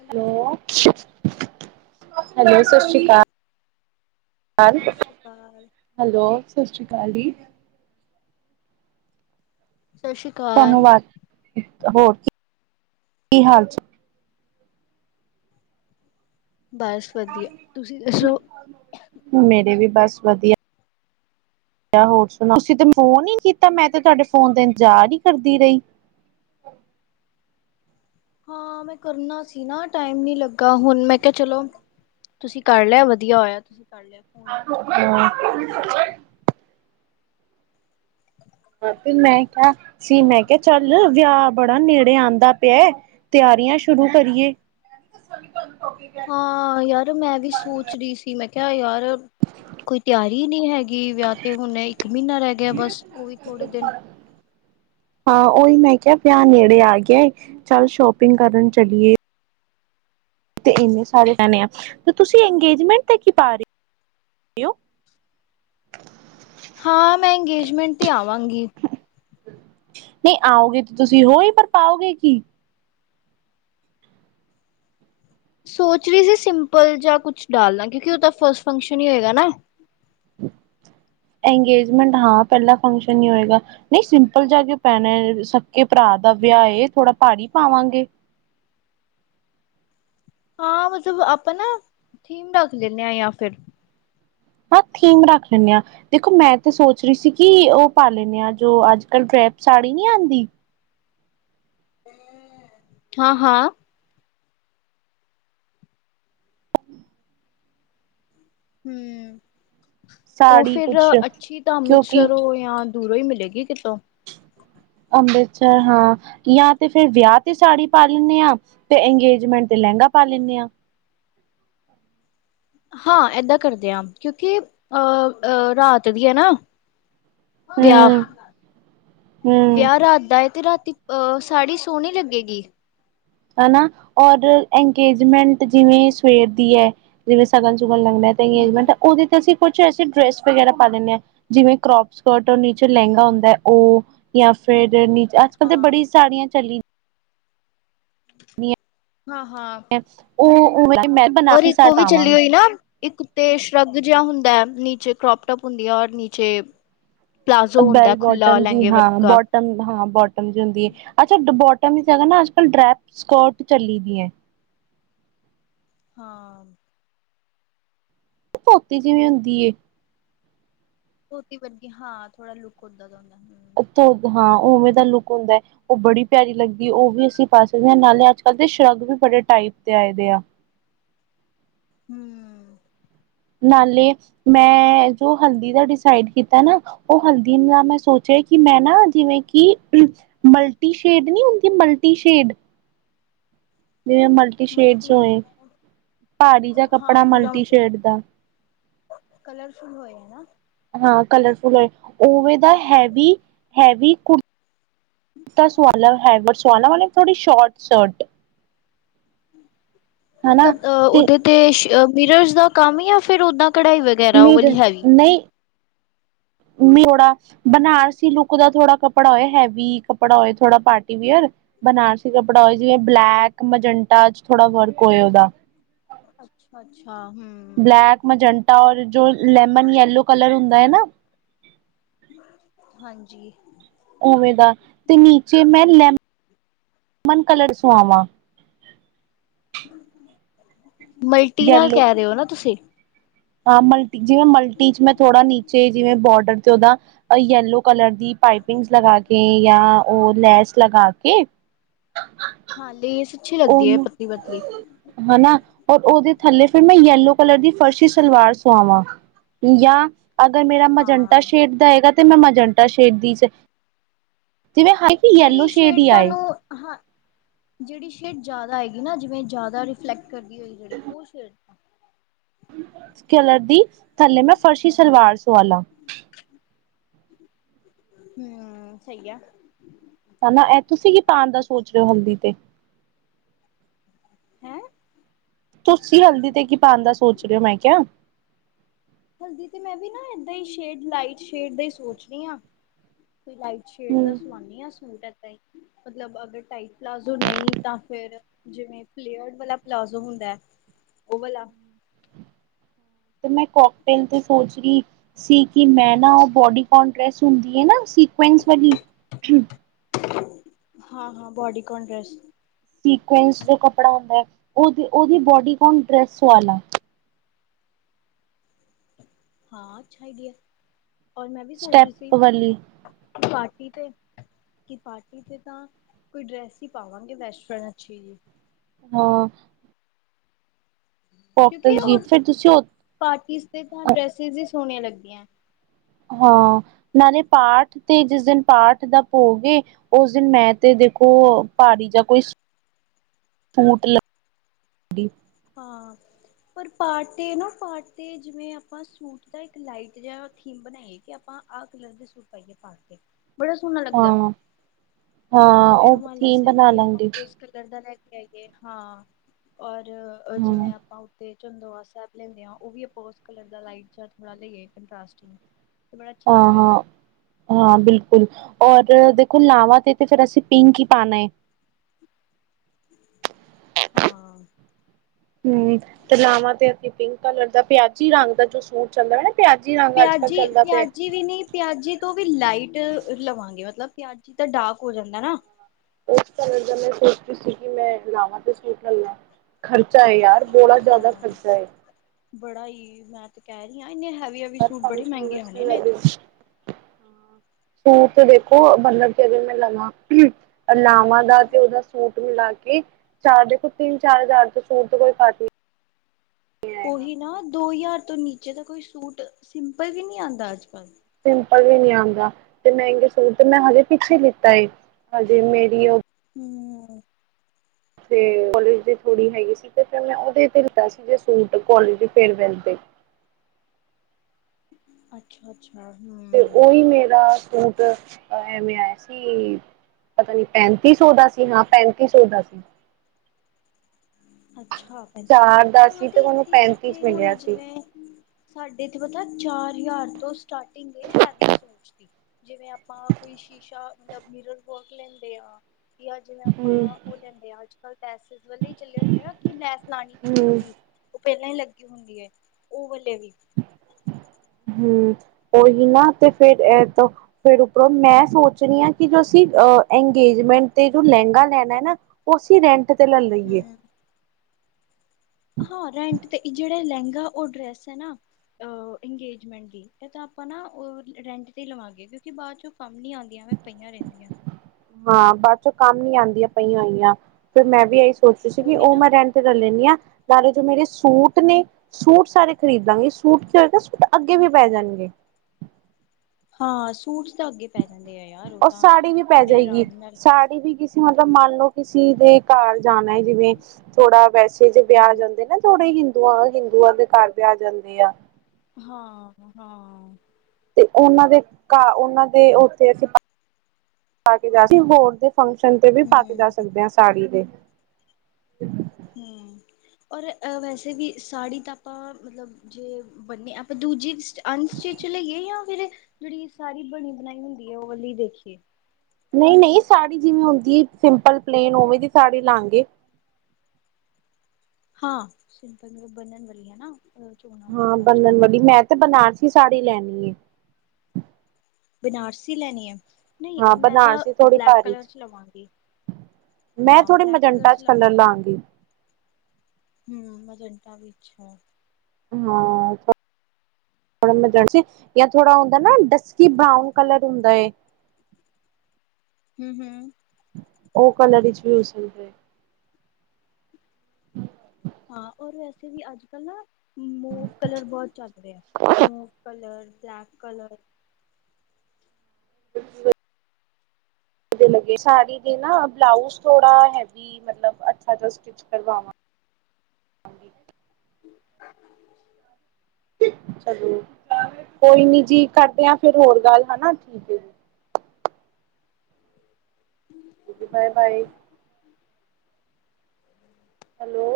Hello ਸਤਿ ਸ਼੍ਰੀ hello, ਅਕਾਲ, ਸਤਿ ਸ਼੍ਰੀ ਅਕਾਲ। ਹੈਲੋ, ਸਤਿ ਸ੍ਰੀ ਅਕਾਲ ਜੀ। ਸਤਿ ਸ਼੍ਰੀ ਤਾਨੂੰ ਅਕਾਲ ਵਾਜ--ਹੋਰ ਕੀ, ਹਾਲ ਚ? ਬਸ, ਵਧੀਆ ਤੁਸੀਂ ਦੱਸੋ? ਮੇਰੇ ਵੀ, ਬਸ ਵਧੀਆ। ਹੋਰ ਸੁਣਾ, ਤੁਸੀਂ ਤੇ ਫੋਨ ਹੀ ਕੀਤਾ, ਮੈਂ ਤੇ ਤੁਹਾਡੇ ਫੋਨ ਤੇ ਇੰਤਜ਼ਾਰ ਹੀ ਕਰਦੀ ਰਹੀ। ਹਾਂ ਮੈਂ ਕਰਨਾ ਸੀ ਨਾ, ਟਾਈਮ ਨੀ ਲੱਗਾ, ਹੁਣ ਮੈਂ ਕਿਹਾ ਚਲੋ ਤੁਸੀਂ ਕਰ ਲਿਆ, ਵਧੀਆ ਹੋਇਆ ਤੁਸੀਂ ਕਰ ਲਿਆ ਫੋਨ [unintelligible] ਮੈਂ ਕਿਹਾ, ਸੀ, ਹੋਰ ਮੈਂ ਕਿਹਾ ਬਤਾ ਚੱਲ ਵਿਆਹ ਬੜਾ ਨੇੜੇ ਆਉਂਦਾ ਪਿਆ, ਤਿਆਰੀਆਂ ਸ਼ੁਰੂ ਕਰੀਏ। ਹਾਂ ਯਾਰ, ਮੈਂ ਵੀ ਸੋਚ ਰਹੀ ਸੀ, ਮੈਂ ਕਿਹਾ ਯਾਰ ਕੋਈ ਤਿਆਰੀ ਨਹੀਂ ਹੈਗੀ, ਵਿਆਹ ਤੇ ਹੁਣ ਇੱਕ ਮਹੀਨਾ ਰਹਿ ਗਿਆ, ਬਸ ਉਹ ਵੀ ਥੋੜੇ ਦਿਨ। ਹਾਂ ਉਹੀ ਮੈਂ ਕਿਹਾ, ਵਿਆਹ ਨੇੜੇ ਆ ਗਿਆ, ਚੱਲ ਸ਼ੋਪਿੰਗ ਕਰਨ ਚਲੀਏ। ਤੇ ਇੰਨੇ ਸਾਰੇ ਜਾਣੇ ਆ, ਤੇ ਤੁਸੀਂ ਅੰਗੇਜਮੈਂਟ ਤੇ ਕੀ ਪਾ ਰਹੇ ਹੋ? [unintelligible] ਹਾਂ ਮੈਂ, ਇੰਗੇਜਮੈਂਟ ਤੇ ਆਵਾਂਗੀ। ਨਹੀਂ, ਆਓਗੇ ਤੇ ਤੁਸੀਂ ਹੋ ਹੀ, ਪਰ ਪਾਓਗੇ ਕੀ? ਸੋਚ ਰਹੀ ਸੀ, ਸਿੰਪਲ ਜਿਹਾ ਕੁਛ ਡਾਲਣਾ, ਕਿਉਂਕਿ ਉਹ ਤਾਂ ਫਸਟ ਫੰਕਸ਼ਨ ਹੀ ਹੋਏਗਾ ਨਾ। ਇੰਗੇਜਮੈਂਟ ਹਾਂ, ਪਹਿਲਾਂ ਫੰਕਸ਼ਨ ਹੀ ਹੋਏਗਾ। ਨਹੀਂ ਸਿੰਪਲ ਜਾ ਕਿਉਂ ਪੈਣਾ, ਸਕੇ ਭਰਾ ਦਾ ਵਿਆਹ ਏ, ਥੋੜਾ ਭਾਰੀ ਪਾਵਾਂਗੇ। ਹਾਂ ਮਤਲਬ ਆਪਾਂ ਨਾ ਥੀਮ ਰੱਖ ਲੈਂਦੇ ਹਾਂ ਜਾਂ ਫਿਰ ਹਾਂ ਥੀਮ ਰੱਖ ਲੈਂਦੇ ਹਾਂ ਦੇਖੋ ਮੈਂ ਤੇ ਸੋਚ ਰਹੀ ਸੀ ਕਿ ਉਹ ਪਾ ਲੈਂਦੇ ਆ ਜੋ ਅੱਜ ਕੱਲ ਡਰੈਪ ਸਾੜੀ ਨਹੀਂ ਆਉਂਦੀ ਹਾਂ ਹਾਂ ਹੂੰ ਉਹ ਸਾੜੀ ਫਿਰ ਕੁਛ ਅੱਛੀ ਤਾਂ ਕਿਉਂਕਿ ਅੰਮ੍ਰਿਤਸਰ ਓ ਜਾਂ ਦੂਰੋਂ ਹੀ, ਮਿਲੇਗੀ ਕਿਤੋਂ ਅੰਮ੍ਰਿਤਸਰ, ਹਾਂ ਜਾਂ ਤੇ ਫੇਰ ਵਿਆਹ ਤੇ ਸਾੜੀ ਪਾ ਲੈਂਦੇ ਹਾਂ, ਤੇ ਅੰਗੇਜਮੈਂਟ ਤੇ ਲਹਿੰਗਾ, ਪਾ ਲੈਂਦੇ ਹਾਂ ਹਾਂ ਏਦਾਂ ਕਰਦੇ ਆ, ਕਿਉਂਕਿ ਅਹ, ਰਾਤ ਦੀ ਹੈ, ਨਾ। ਵਿਆਹ, ਹਮ ਹਮ ਵਿਆਹ ਰਾਤ ਦਾ ਹੈ, ਤੇ ਰਾਤੀ ਸਾੜੀ, ਸੋਹਣੀ ਲੱਗੇਗੀ। ਹਨਾ, ਔਰ ਇੰਗੇਜਮੈਂਟ ਜਿਵੇਂ ਸਵੇਰ ਦੀ ਹੈ, ਜਿਵੇਂ ਸਗਨ, ਸੁਗਨ ਲਗਨਾ। ਹਮ ਅੰਗੇਜਮੈਂਟ ਉਹਦੇ ਤੇ, ਅਸੀਂ ਕੁਛ ਐਸੀੇ ਡਰੈਸ ਵਗੈਰਾ ਪਾ ਦਿੰਦੇ ਹਾਂ। ਜਿਵੇਂ ਕਰੋਪ ਸਕਰਟ, ਔਰ ਨੀਚੇ ਲਹਿੰਗਾ ਹੁੰਦਾ ਹੈ ਉਹ, ਜਾਂ ਫਿਰ ਨੀਚ ਅੱਜ -ਕੱਲ ਤੇ ਹਾਂ ਬੜੀ ਸੜੀਆਂ ਚਲੀਆਂ। ਹਾਂ [unintelligible] ਰ ਇੱਕ ਉਹ ਵੀ ਚੱਲੀ ਪਾਵਾਂਗੀ ਹੋਈ ਨਾ ਇੱਕ ਉੱਤੇ ਸ਼ਰੱਗ ਜਿਹਾ ਹੁੰਦਾ ਹੈ ਨੀਚੇ ਕਰੋਪਟਪ ਹੁੰਦੀ ਹੈ ਔਰ ਨੀਚੇ ਪਲਾਜ਼ੋ ਬੈਲ ਹੁੰਦਾ ਖੁੱਲਾ ਬੋਟਮ ਜੀ ਲਹਿੰਗੇ ਹਾਂ ਵਰਗਾ ਬੋਟਮ ਹਾਂ ਬੋਟਮ ਜ ਹੁੰਦੀ ਹੈ ਅੱਛਾ ਬੋਟਮ ਹੀ ਜਗਾ ਨਾ ਅੱਜ ਕੱਲ ਡਰੈਪ ਸਕਰਟ ਚੱਲੀ ਦੀ ਏ ਹਾਂ ਧੋਤੀ ਜਿਵੇਂ ਹੁੰਦੀ ਏ ਧੋਤੀ ਵਰਗੀ ਹਾਂ ਥੋੜਾ ਲੁੱਕ ਓਦਾਂ ਦਾ ਹੁੰਦਾ ਹ ਧ ਹਾਂ ਉਵੇਂ ਦਾ ਲੁੱਕ ਹੁੰਦਾ ਉਹ ਬੜੀ ਪਿਆਰੀ ਲੱਗਦੀ ਉਹ ਵੀ ਅਸੀਂ ਪਾ ਸਕਦੇ ਹਾਂ ਨਾਲੇ ਅੱਜ ਕੱਲ੍ਹ ਦੇ ਸ਼ਰਗ ਵੀ ਬੜੇ ਟਾਈਪ ਦੇ ਆਏਦੇ ਆ [unintelligible] ਨਾਲੇ ਮੈਂ ਜੋ ਹਲਦੀ ਦਾ ਡਿਸਾਈਡ ਕੀਤਾ ਨਾ ਉਹ ਹਲਦੀ ਲਈ ਮੈਂ ਸੋਚਿਆ ਕਿ ਮੈਂ ਨਾ ਜਿਵੇਂ ਕਿ ਮਲਟੀ ਸ਼ੇਡ ਨਹੀਂੀ ਹੁੰਦੀ ਮਲਟੀ ਸ਼ੇਡ ਜਿਵੇਂ ਮਲਟੀ ਸ਼ੇਡ ਹੋਏ ਭਾਰੀ ਜਿਆ ਹਾਂ ਕੱਪੜਾ ਪੂਰਾ ਮਲਟੀ ਮਤਲਬ ਸ਼ੇਡ ਦਾ ਕਲਰਫੁਲ ਹੋਏ ਨਾ ਹਾਂ ਕਲਰਫੁਲ ਹੋਏ ਓਵੇ ਦਾ ਹੈਵੀ ਹੈਵੀ ਕੁ [unintelligible] ਸਵਾ ਲਾ ਵਾਲੇ ਥੋੜੀ ਸ਼ੋਰਟ ਸ਼ਰਟ ਹਨਾ ਮਤਲਬ ਅ ਤੇ ਦੇ ਤੇ ਮਿਰਰ ਦਾ ਕੰਮ ਜਾਂ ਫਿਰ ਓਦਾਂ ਕਢਾਈ ਵ [unintelligible] ਨਹੀਂ [unintelligible] ਬਨਾਰਸੀ ਲੁੱਕ ਦਾ ਥੋੜਾ ਕੱਪੜਾ ਹੋਏ ਹੈਵੀ ਕੱਪੜਾ ਹੋਆ ਥੋੜਾ ਪਾਰਟੀਵੀਅਰ ਬਨਾਰਸੀ ਕੱਪੜਾ ਹੋਇ ਜਿਵੇਂ ਬਲੈਕ ਮਜੰਟਾ ਚ ਥੋੜਾ ਵਰਕ ਹੋਏ ਉਹਦਾ ਅੱਛਾ ਅੱਛਾ ਹੂੰ ਬਲੈਕ ਮਜੰਟਾ ਔਰ ਜੋ ਲੈਮਨ ਯਲੋ ਕਲਰ ਹੁੰਦਾ ਹੈ ਨਾ ਹਾਂਜੀ ਉਵੇਂ ਦਾ ਤੇ ਨੀਚੇ ਮੈਂ ਲ ਲਮਨ ਕਲਰ ਸੁਆਵਾਂ ਮਲਟੀ ਨਾਲ ਯੈਲੋ ਕਹਿ ਰਹੇ ਹੋ ਨਾ ਤੁਸੀਂ ਹਾਂ ਮਲਟੀ ਜਿਵੇਂ ਮਲਟੀ ਚ ਮੈਂ ਥੋੜ੍ਹਾ ਨੀਚੇ ਜਿਵੇਂ ਬੋਡਰ ਤੇ ਉਹਦਾ ਯਲੋ ਕਲਰ ਦੀ ਪਾਈਪਿੰਗਸ ਲਗਾ ਕੇ ਜਾਂ ਉਹ ਲੈਸ ਲਗਾ ਕੇ [inaudible] ਹਾਂ ਇਹ ਸੱਚੀ ਲੱਗਦੀ ਹੈ ਉਹਨੂੰ ਪਤਲੀ-ਪਤਲੀ ਹਨਾ ਔਰ ਉਹਦੇ ਥੱਲੇ ਫੇਿਰ ਮੈਂ ਯੈਲੋ ਕਲਰ ਦੀ ਫਰਸ਼ੀ ਸਲਵਾਰ ਸੁਆਵਾਂ ਜਾਂ ਅਗਰ ਮੇਰਾ ਮਜੰਟਾ ਹਾਂ ਸ਼ੇਡ ਦਾ ਹੈਗਾ ਤੇ ਮੈਂ ਮਜੰਟਾ ਸ਼ੇਡਦੀ ਜਿਹੜੀ ਸ਼ੇਡ ਸੇਡ, ਹੀ ਆਏ ਤੁਹਾਨੂ ਹਾਂ ਜਿਹੜੀ ਸ਼ੇਡ, ਜ਼ਿਆਦਾ ਹੈਏਗੀ ਨਾ, ਜਿਵੇਂ ਜ਼ਿਆਦਾ ਰਿਫਲੈਕਟ ਕਰਦੀ ਹੋਈ, ਜਿਹੜੀ ਉਹ ਸ਼ੇਡ ਇਸ ਕਲਰ ਦੀ, ਥੱਲੇ ਮੈਂ ਫਰਸ਼ੀ ਸਲਵਾਰ ਸਿਵਾਲਾ ਹੁੰ ਸਹੀ ਆ ਹਨਾ, ਐ ਤੁਸੀਂ ਕੀ ਪਾਉਣ ਦਾ ਸੋਚ ਰਹੇ ਹੋ ਹਲਦੀ ਤੇ? ਹੈਂ ਤੁਸੀਂ ਹਲਦੀ ਤੇ ਕੀ ਪਾਉਣ ਦਾ ਸੋਚ ਰਹੇ ਹੋ ਮੈਂ ਕਿਹਾ ਹਲਦੀ ਤੇ ਮੈਂ ਵੀ ਨਾ ਏਦਾਂ ਹੀ ਸ਼ੇਡ ਲਾਈਟ ਸ਼ੇਡ ਦਾ ਹੀ ਸੋਚ ਰਹੀ ਹਾਂ ਕੋਈ ਲਾਈਟ ਸ਼ੇਡ ਦਾ ਹਮ ਸਮਾਨੀ ਆ ਸੂਟ ਇਦਾਂ ਹੀ ਮਤਲਬ ਅਗਰ ਟਾਈਟ ਪਲਾਜ਼ੋ ਨਹੀਂ ਤਾਂ ਫਿਰ ਜਿਵੇਂ ਪਲੇਅਰ ਵਾਲਾ ਪਲਾਜ਼ੋ ਹੁੰਦਾ ਹੈ ਉਹ ਵਾਲਾ ਤੇ ਮੈਂ ਕੋਕਟੇਲ ਤੇ ਸੋਚ ਰਹੀ ਸੀ ਕਿ ਮੈਂ ਨਾ ਉਹ ਬੋਡੀ [unintelligible] ਹੁੰਦੀ ਹੈ ਨਾ ਸੀਿਕੁੈਂਸ ਵਾਲੀ ਹਾਂ ਹਾਂ ਬੋਡੀ [unintelligible] ਡੈਸ ਸ ਜੋ ਕੱਪੜਾ ਹੁੰਦਾ ਹੈ ਉਹ ਉਹਦੀ ਬੋਡੀ [unintelligible] ਡਰੈਸ ਵਾਲਾ ਹਾਂ ਅੱਛਾ ਇ ਆ ਸਟੈਪ ਵਾਲੀ ਪਾਰਟੀ ਤੇ ਕਿ ਪਾਰਟੀ ਤੇ ਤਾਂ ਕੋਈ ਡਰੈਸ ਹੀ ਪਾਵਾਂਗੇ ਵੈਸਟਰਨ ਅੱਛੀ ਜੀ ਹਾਂ ਕੋਕਟੇਲ ਕਿਉਂਕਿ, ਜੀ ਉਹ ਫਿਰ ਤੁਸੀਂ ਉਹ ਪਾਰਟੀਸ ਸਪੇਟ ਡ੍ਰੈਸਿਸ ਹੀ ਸੋਹਣੀਆਂ, ਲੱਗਦੀਆਂ ਹਾਂ, ਨਾਲੇ ਪਾਠ, ਤੇ ਜਿਸ ਦਿਨ ਪਾਠ ਦਾ ਭੋਗ ਉਸ ਦਿਨ, ਮੈਂ ਤੇ ਦੇਖੋ ਭਾਰੀ ਜਾਂ ਕੋਈ ਸੂਟ ਲੱਗੀ ਹਾਂ ਪਰ ਪਾਰਟੀ 'ਨੂੰ ਪਾਰਟੀ, ' ਜਿਵੇਂ ਆਪਾਂ ਸੂਟ ਦਾ, ਇੱਕ ਲਾਈਟ ਜਿਹਾ ਥੀਮ ਬਣਾਈਏ, ਕਿ ਆਪਾਂ ਆਹ ਕਲਰ ਦੇ ਸੂਟ, ਪਾਈਏ ਪਾਰਟੀ ਤੇ, ਬੜਾ ਸੋਹਣਾ ਲੱਗਦਾ ਹਾਂ ਹਾਂ, ਉ ਇੱਕ ਥੀਮ ਬਣਾ ਲੈਂਦੀ ਫਿਰ, ਦਰਦਾਂ ਲੈ ਲੈ ਕੇ ਹਾਂ ਔਰ ਹਾਂ ਜਿਵੇਂ, ਆਪਾਂ ਤੇ ਚੰਦੋਆ ਸਾਹਿਬ, ਲੈਂਦਿਆ ਉਹ ਵੀ ਅੋਜ ਕਲਰ ਦਾ ਲਾਈਟ ਲੈ ਲਈਏ, ਕੰਟ੍ਰਾਸਟ ਚ ਆ ਹਾਂ ਹਾਂ ਬਿਲਕੁਲ, ਔਰ ਦੇਖੋ ਲਾਵਾਂ ਤੇ ਤੇ ਫਿਰ ਅਸੀਂ, ਪਿੰਕ ਹੀ ਪਾਉਣਾ ਹੈ ਹਾਂ ਹੂ ਤੇ ਲਾਵਾਂ ਤੇ ਅਸੀ ਪਿੰਕ ਕਲਰ ਦਾ ਪਿਆਜੀ ਰੰਗ ਦਾ ਜੋ ਸੂਟ ਚੱਲਦਾ ਨਾ ਪਿਆਜੀ ਰੰਗ ਅੱਜ ਕੱਲ੍ਹ ਚੱਲਦਾ ਪਿਆ ਪਿਆਜੀ--ਪਿਆਜੀ ਵੀ ਨਹੀਂੀ ਪਿਆਜੀ, ਤੋਂ ਵੀ ਲਾਈਟ ਲਵਾਂਗੇ, ਮਤਲਬ ਪਿਆਜੀ ਤਾਂ ਡਾਰਕ ਹੋ ਜਾਂਦਾ, ਨਾ ਉਸ ਕਲਰ ਦਾ ਮੈਂ, ਸੋਚਦੀ ਸੀ ਕਿ ਮੈਂ ਲਾਵਾਂ ਤੇ ਸੂਟ ਲੈਲਾ ਖਰਚਾ ਹੈ, ਯਾਰ ਬੋੜਾ ਜ਼ਿਆਦਾ ਹਾਂ ਖਰਚਾ ਹੈ ਬੜਾ ਈ, ਮੈਂ ਤੇ ਕਹਿ ਰਹੀ ਹਾਂ, ਇੰਨੇ ਹੈਵੀਂ-ਹੈਵੀ [unintelligible] [inaudible] ਸੂਪ ਦੇਖੋ ਮੱਤਲਬ ਮੈ ਲਵਾਂ ਕਿ? ਲਾਵਾਂ ਦਾ ਤੇ ਉਹਦਾ, ਸੂਟ ਮਿਲਾ ਕੇ ਚਾਰ ਦੇਖੋ, ਤਿੰਨ ਚਾਰ ਹਜ਼ਾਰ ਤੋਂ ਸ਼ੂੂਰ, ਤੋਂ ਕੋਈ ਘੱਟ ਹੀ ਨਈਂ ਉਹੀ ਨਾ, ਦੋ ਹਜ਼ਾਰ ਤੋਂ ਨੀਚੇ ਦਾ ਕੋਈ ਸੂਟ ਸਿੰਪਲ, ਵੀ ਨਹੀਂ ਆਉਂਦਾ, ਅੱਜ ਕੱਲ੍ਹ ਸਿੰਪਲ ਵੀ ਨਹੀਂੀ ਆਉਂਦਾ, ਤੇ ਮਹਿੰਗੇ ਸੂਟ ਤੇ ਮੈਂ ਹਜੇ ਪਿੱਛੇ ਲਿੱਤਾ ਏ, ਹਜੇ ਮੇਰੀ ਉਹ ਹੁੰ ਤੇ ਕੋਲੇਜ ਦੀ ਕੁੜੀ ਹੈਗੀ ਸੀ, ਤੇ ਫਿਰ ਮੈਂ ਉਹਦੇ ਤੇ ਲਿੱਤਾ ਸੀ ਜੇ ਸੂਟ ਕੋਲੇਜ ਦੇ ਫਾਇਰਵੈੱਲ ਤੇ ਅੱਛਾ-ਅੱਛਾ ਤੇ ਹੁੰ ਉਹੀ ਮੇਰਾ ਐਵੇਂ ਆਇਆ ਸੀ, ਪਤਾ ਨੀ ਪੈਂਤੀ ਸੌ ਦਾ ਸੀ, ਹਾਂ ਪੈਂਤੀ ਸੌ ਦਾ ਸੀ। ਅੱਛਾ ਪੈਂਤੀ ਸੌ, ਚਾਰ ਦਾ ਹਾਂ ਸੀ ਤੇ ਮੈਨੂੰ ਇੱਥੇ ਪੈਂਤੀ ਚ ਇੱਥੇ ਹੁਣ ਮਿਲਿਆ ਸੀ ਜਿਵੇਂ ਸਾਡੇ ਇੱਥੇ ਪਤਾ, ਚਾਰ ਹਜ਼ਾਰ ਤੋਂ ਸਟਾਰਟਿੰਗ ਹੈਵੀ, ਸ਼ੂਟ ਦੀ ਜਿਵੇਂ ਆਪਾਂ ਕੋਈ ਸ਼ੀਸ਼ਾ, ਮਤਲਬ ਮਿਰਰ ਵੋਕ ਲੈਂਦੇ ਹਾਂ ਕਿ ਆ ਜਿਵੇਂ ਹਮ ਆਪਾਂ ਓ ਲੈਂਦੇ ਆਂ, ਆੱਜ-ਕਾੱਲ ਪੈਸ ਵੇਈ ਚੱਲੇ ਹੋਏ ਕਿ ਲੈਸ ਲਾਣੀ ਕੀ ਹਮ ਪੇਂਦੀ। ਓ ਪੈਲਈ ਲੱਗੀ ਹੁੰਦੀ ਏ, ਓ ਵਾਲੇ ਵੀ। ਹੂੰ, ਓਹੀ ਨਾ ਤੇ ਫੇਰ ਐ ਤੋ ਫੇਰ ਉਪਰੋਂ ਮੈਂ ਸੋਚ ਰਈ ਆਂ ਕਿ, ਜੋ ਅਸੀਂ ਅ ਐਂਗੇਜਮੈਂਟ ਤੇ ਜੋ ਲੈਂਗਾ ਲੈਨੈ ਏ ਨਾ। ਓ ਅਸੀ ਰੇਂ ਹੂ ਹਾਂ, ਰੈਂਟ ਤੇ ਜਿਹੜਾ ਲਹਿੰਗਾ, ਉਹ ਡਰੈਸ ਹੈ, ਨਾ ਇੰਗੇਜਮੈਂਟ ਦੀ ਤਾਂ ਆਪਾਂ ਨਾ ਉਹ ਰੈਂਟ ਤੇ ਲਵਾਂਗੇ, ਕਿਉਂਕਿ, ਬਾਅਦ ਚੋਂ ਕੰਮ ਨਹੀਂ ਆਉਂਦਾ ਜਿਵੇ, ਮੈਂ ਪਈਆਂ ਰਹਿੰਦੀਆਂ ਹਾਂ, ਬਾਅਦ ਚੋਂ ਕੰਮ ਨੀ ਆਉਂਦੀਆਂ ਪਈਆਂ ਹੋਈਆਂ, ਫਿਰ ਮੈਂ ਵੀ ਇਹੀ ਸੋਚਦੀ ਸੀ ਕਿ, ਉਹੀ ਉਹ ਨਾ ਮੈਂ ਰਹਿ ਇਜ ਕਰ ਲੈਂਦੀ, ਸਾਰੇ ਜਿਹੜੇ ਮੇਰੇ ਸੂਟ ਨੇ ਸੂਟ ਸਾਰੇ ਖਰੀਦਾ ਗੇ ਸੂਟ ਕੀ ਏ ਸੂਟ ਅੱਗੇ ਵੀ ਪੈ, ਜਾਣਗੇ। ਹਾਂ ਸੂਟ ਤਾਂ ਅੱਗੇ ਪੈ ਜਾਂਦੇ ਆ ਯਾਰ, ਉਹ ਤਾਂ ਬੜੇ ਆਰਾਮ ਨਾਲ ਹਾੜੀ ਵੀ ਕਿਸ ਤੁਸੀਂ ਮਤਲਬ ਮੰਨ ਲਓ ਕਿਸੀ ਦੇ ਘਰ ਜਾਣਾ ਹੈ, ਜਿਵੇਂ ਥੋੜਾ ਵੈਸੇ ਜੇ ਵਿਆਹ, ਹੂੰ ਜਾਂਦੇ ਨਾ ਤੁਹਾਡੇ ਹਿੰਦੂਆਂ ਹਿੰਦੂਆਂ ਦੇ ਘਰ ਵਿਆਹ ਜਾਂਦੇ ਆ ਹਾਂ, ਹਾਂ। ਤੇ ਓਨਾਂ ਦੇ ਘਾ ਓਨਾਂ ਦੇ ਓਥੇ ਅਸੀ, ਹੋਰ ਦੇ ਫੰਕਸ਼ਨ ਤੇ ਵੀ ਪਾ ਕੇ ਜਾ ਹੂੰ ਸਕਦੇ ਆ ਸਾੜੀ ਦੇ। ਹੂੰ, ਓਰ ਅ ਵੈਸੇ ਵੀ ਸਾੜੀ ਤਾਂ ਆਪਾਂ ਮਤਲਬ ਜੇ ਬੰਨੀ ਆਪਾਂ ਦੂਜੀ ਅ, ਅਨਸੀਟੀਚ ਲਈਏ ਯਾ ਫਿਰ ਜੇੜੀ ਸਾਰੀ ਬਨੀ ਬਣਾਈ ਹੁੰਦੀ ਏ, ਓ ਵਾਲੀ ਦੇਖੀਏ। ਨਈ, ਨਈ ਸਾੜੀ ਜਿਵੇਂ ਹੁੰਦੀ ਏ ਸਿੰਪਲ ਪਲੇਨ ਉਵੇਂ ਦੀ ਸਾੜੀ ਲਾਂਗੇ। ਹਾਂ, ਸਿੰਪਲ ਮਤਲਬ ਬਨਨ ਵਾਲੀ ਏ ਨਾ ਅ ਹਾਂ ਬੰਨਨ ਵਾਲੀ, ਮੈਂ ਤੇ ਬਨਾਰਸੀ ਸਾੜੀ ਲੈਨੀ ਏ। ਬਨਾਰਸੀ ਲੈਨੀ ਏ? ਨਈ ਹਾਂ ਅ ਮੈਂ ਤਾਂ ਬਨਾਰਸੀ ਥੋੜੀ ਬਲੈਕ ਭਾਰੀ ਕਲਰ ਚ ਲਵਾਂਗੀ। ਮੈਂ ਥੋੜ ਮਜੰਟਾਂ ਚ ਕਲਰ ਲਾਂਗੀ। ਹੂੰ, ਮਜੰਟਾ ਵੀ ਅੱਛਾ ਐ। ਹਾਂ, ਯਾ ਥੋੜਾ ਹੁੰਦਾ ਨਾ ਕੀ ਬਾਊਨ ਕਲਰ ਹੁੰਦਾ ਏ? ਹੂੰ, ਹੂੰ। ਓ ਕਲੜ ਚ ਵੀ [unintelligible] [inaudible] ਹਾਂ, ਓਰ ਵੈਸੇ ਵੀ ਆੱਜ-ਕੱਲ ਨਾ ਮੋਪ ਕਲਰ ਬੋਤ ਚਾੱਲ ਰੇਆ ਮੋਪ ਕਲਰ, ਬਲੈਕ ਕਲਰ। ਸਾੜੀ ਦੇ ਨਾ, ਬਲਾਊਜ ਥੋੜਾ ਹੈਵੀ ਮਤਲਬ, ਅੱਛਾ ਜਾ ਸਿਟਿਚ ਕਰਵਾਵਾਂ [inaudible] ਚਲੋ ਕੋਈ ਨੀ ਜੀ ਕਰਦੇ ਆ, ਫਿਰ ਹੋਰ ਗਾੱਲ ਹਨਾ ਠੀਕ ਏ ਜੀ। [unintelligible] Okay, bye bye. ਹੈਲੋ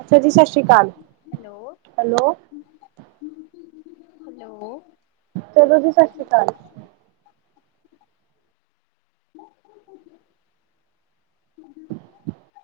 ਅੱਛਾ ਜੀ ਸਸ੍ਰੀ ਕਾਲ, ਹੈਲੋ ਹੈਲੋ ਹੈਲੋ ਚਲੋ ਜੀ, ਸਸ ਸ੍ਰੀ ਕਾਲ। [inaudible]